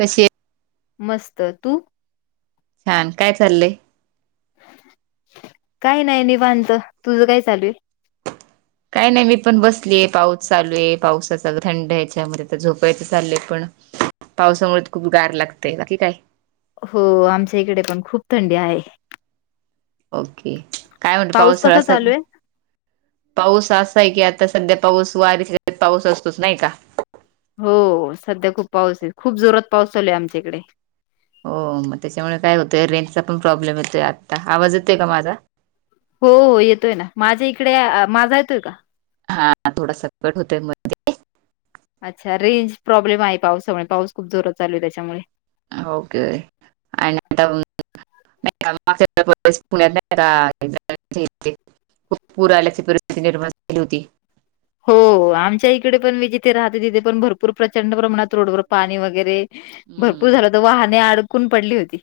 कसे [unintelligible] मस्त, तू? हा काय चाललंय काही नाही निवांत, तुझं काय चालू आहे? काय नाही मी पण बसलीय पाऊस चालू आहे पावसाचा थंड ह्याच्यामध्ये तर झोपायचं चाललंय पण [inaudible] पावसामुळे खूप गार लागतय बाकी काय? हो, आमच्या इकडे पण खूप थंडी आहे. ओके, काय म्हणतं पाऊस पावसाळा कसा अस चालू आहे पाऊस असा आहे की, आता सध्या पाऊस वारी पाऊस असतोच नाही का? हो, हो सध्या खूप पाऊस आहे, खूप जोरात पाऊस चालूये आमच्या इकडे. हो मग त्याच्यामुळे काय होतंय रेंजचा पण प्रॉब्लेम येतोय आता आवाज येतोय का माझा? हो हो येतोय ना. माझ्या इकडे माझा येतोय का? हां, थोडासा कट होतोय मध्ये. अच्छा, रेंज प्रॉब्लेम आहे पावसामुळे पाऊस खूप जोरात चालू आहे त्याच्यामुळे. ओके अन [unintelligible] नाही काग पुण्यात नाही का. [unintelligible] खूप पूर आल्याची परिस्थिती निर्माण झाली होती. हो, आमच्या इकडे पण मी जिथे राहते तिथे पण भरपूर प्रचंड प्रमाणात रोडवर पाणी वगैरे भरपूर हम्म झालं होतं, तर वाहने अडकून पडली होती.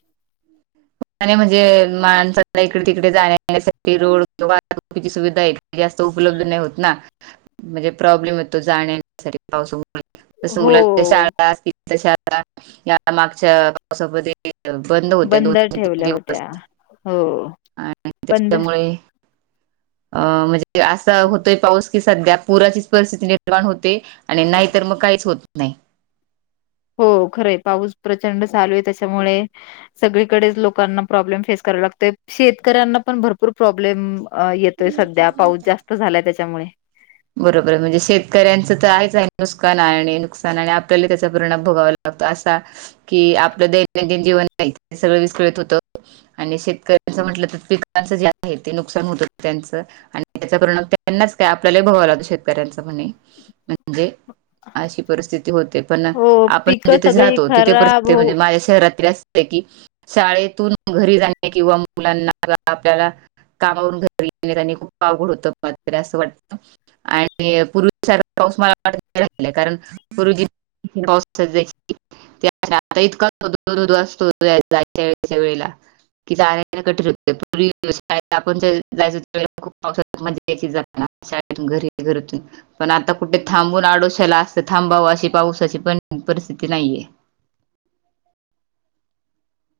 आणि म्हणजे माणसाला इकडे-तिकडे जाण्या-येण्यासाठी रोड, वाहतुकीची सुविधा आहे. जास्त उपलब्ध नाही होत ना? म्हणजे प्रॉब्लेम होतो जाण्या-येण्यासाठी पाऊसा तसं हो मुलाच्या शाळा असतील तर शाळा, या मागच्या पावसामध्ये एक तर बंद होत्या दोन ते तीन ठेवल्या दिवस होत्या. हो, आणि बंद. त्याच्यामुळे अं म्हणजे असा होतोय पाऊस, की सध्या पुराचीच परिस्थिती निर्माण होते. आणि नाहीतर मग काहीच होत नाही. हो, खरंय पाऊस प्रचंड चालू आहे. त्याच्यामुळे सगळीकडेच लोकांना प्रॉब्लेम फेस करावं लागतंय शेतकऱ्यांना पण भरपूर प्रॉब्लेम अं येतोय सध्या, पाऊस जास्त झालाय त्याच्यामुळे. बरोबर आहे, म्हणजे शेतकऱ्यांचं तर आहेच आहे नुसकान आणि नुकसान आणि आपल्याला त्याचा परिणाम भोगावा ला होतो असा, की आपलं दैनंदिन जीवन आहे ते सगळं विस्कळीत होतं. आणि शेतकऱ्यांचं म्हटलं, तर पिकांचं जे आहे ते नुकसान होतं त्यांचं. आणि त्याचा परिणाम त्यांनाच काय, आपल्यालाही भोगावा लागतो शेतकऱ्यांचा म्हणे. म्हणजे अशी परिस्थिती होते. पण हो आपण पिकं जिथेच सगळी राहातो तिथे खराब परिस्थिती हो म्हणजे माझ्या शहरातली पैकी शाळेतून घरी जाणे किंवा मुलांना, आपल्याला कामावरून घरी येताना, खूप अवघड होतं. मला तरी असं वाट आणि पूर्वी सारखा पाऊस, मला वाटतं नाही राहीला. कारण [unintelligible] त्या आता इतका धो धो असतो, जायच्या यायच्या वेळेला. कि जाणं येणं कठीण होतं, पूर्वी शाळेत आपण जायचो तिकडे खूप पाऊसात मज्जा यायची जाताना. शाळेतून घरी घरातून पण आता कुठे थांबून आडोशाला अस थांबावं, अशी पाऊसाची पण परिस्थिती नाहीये.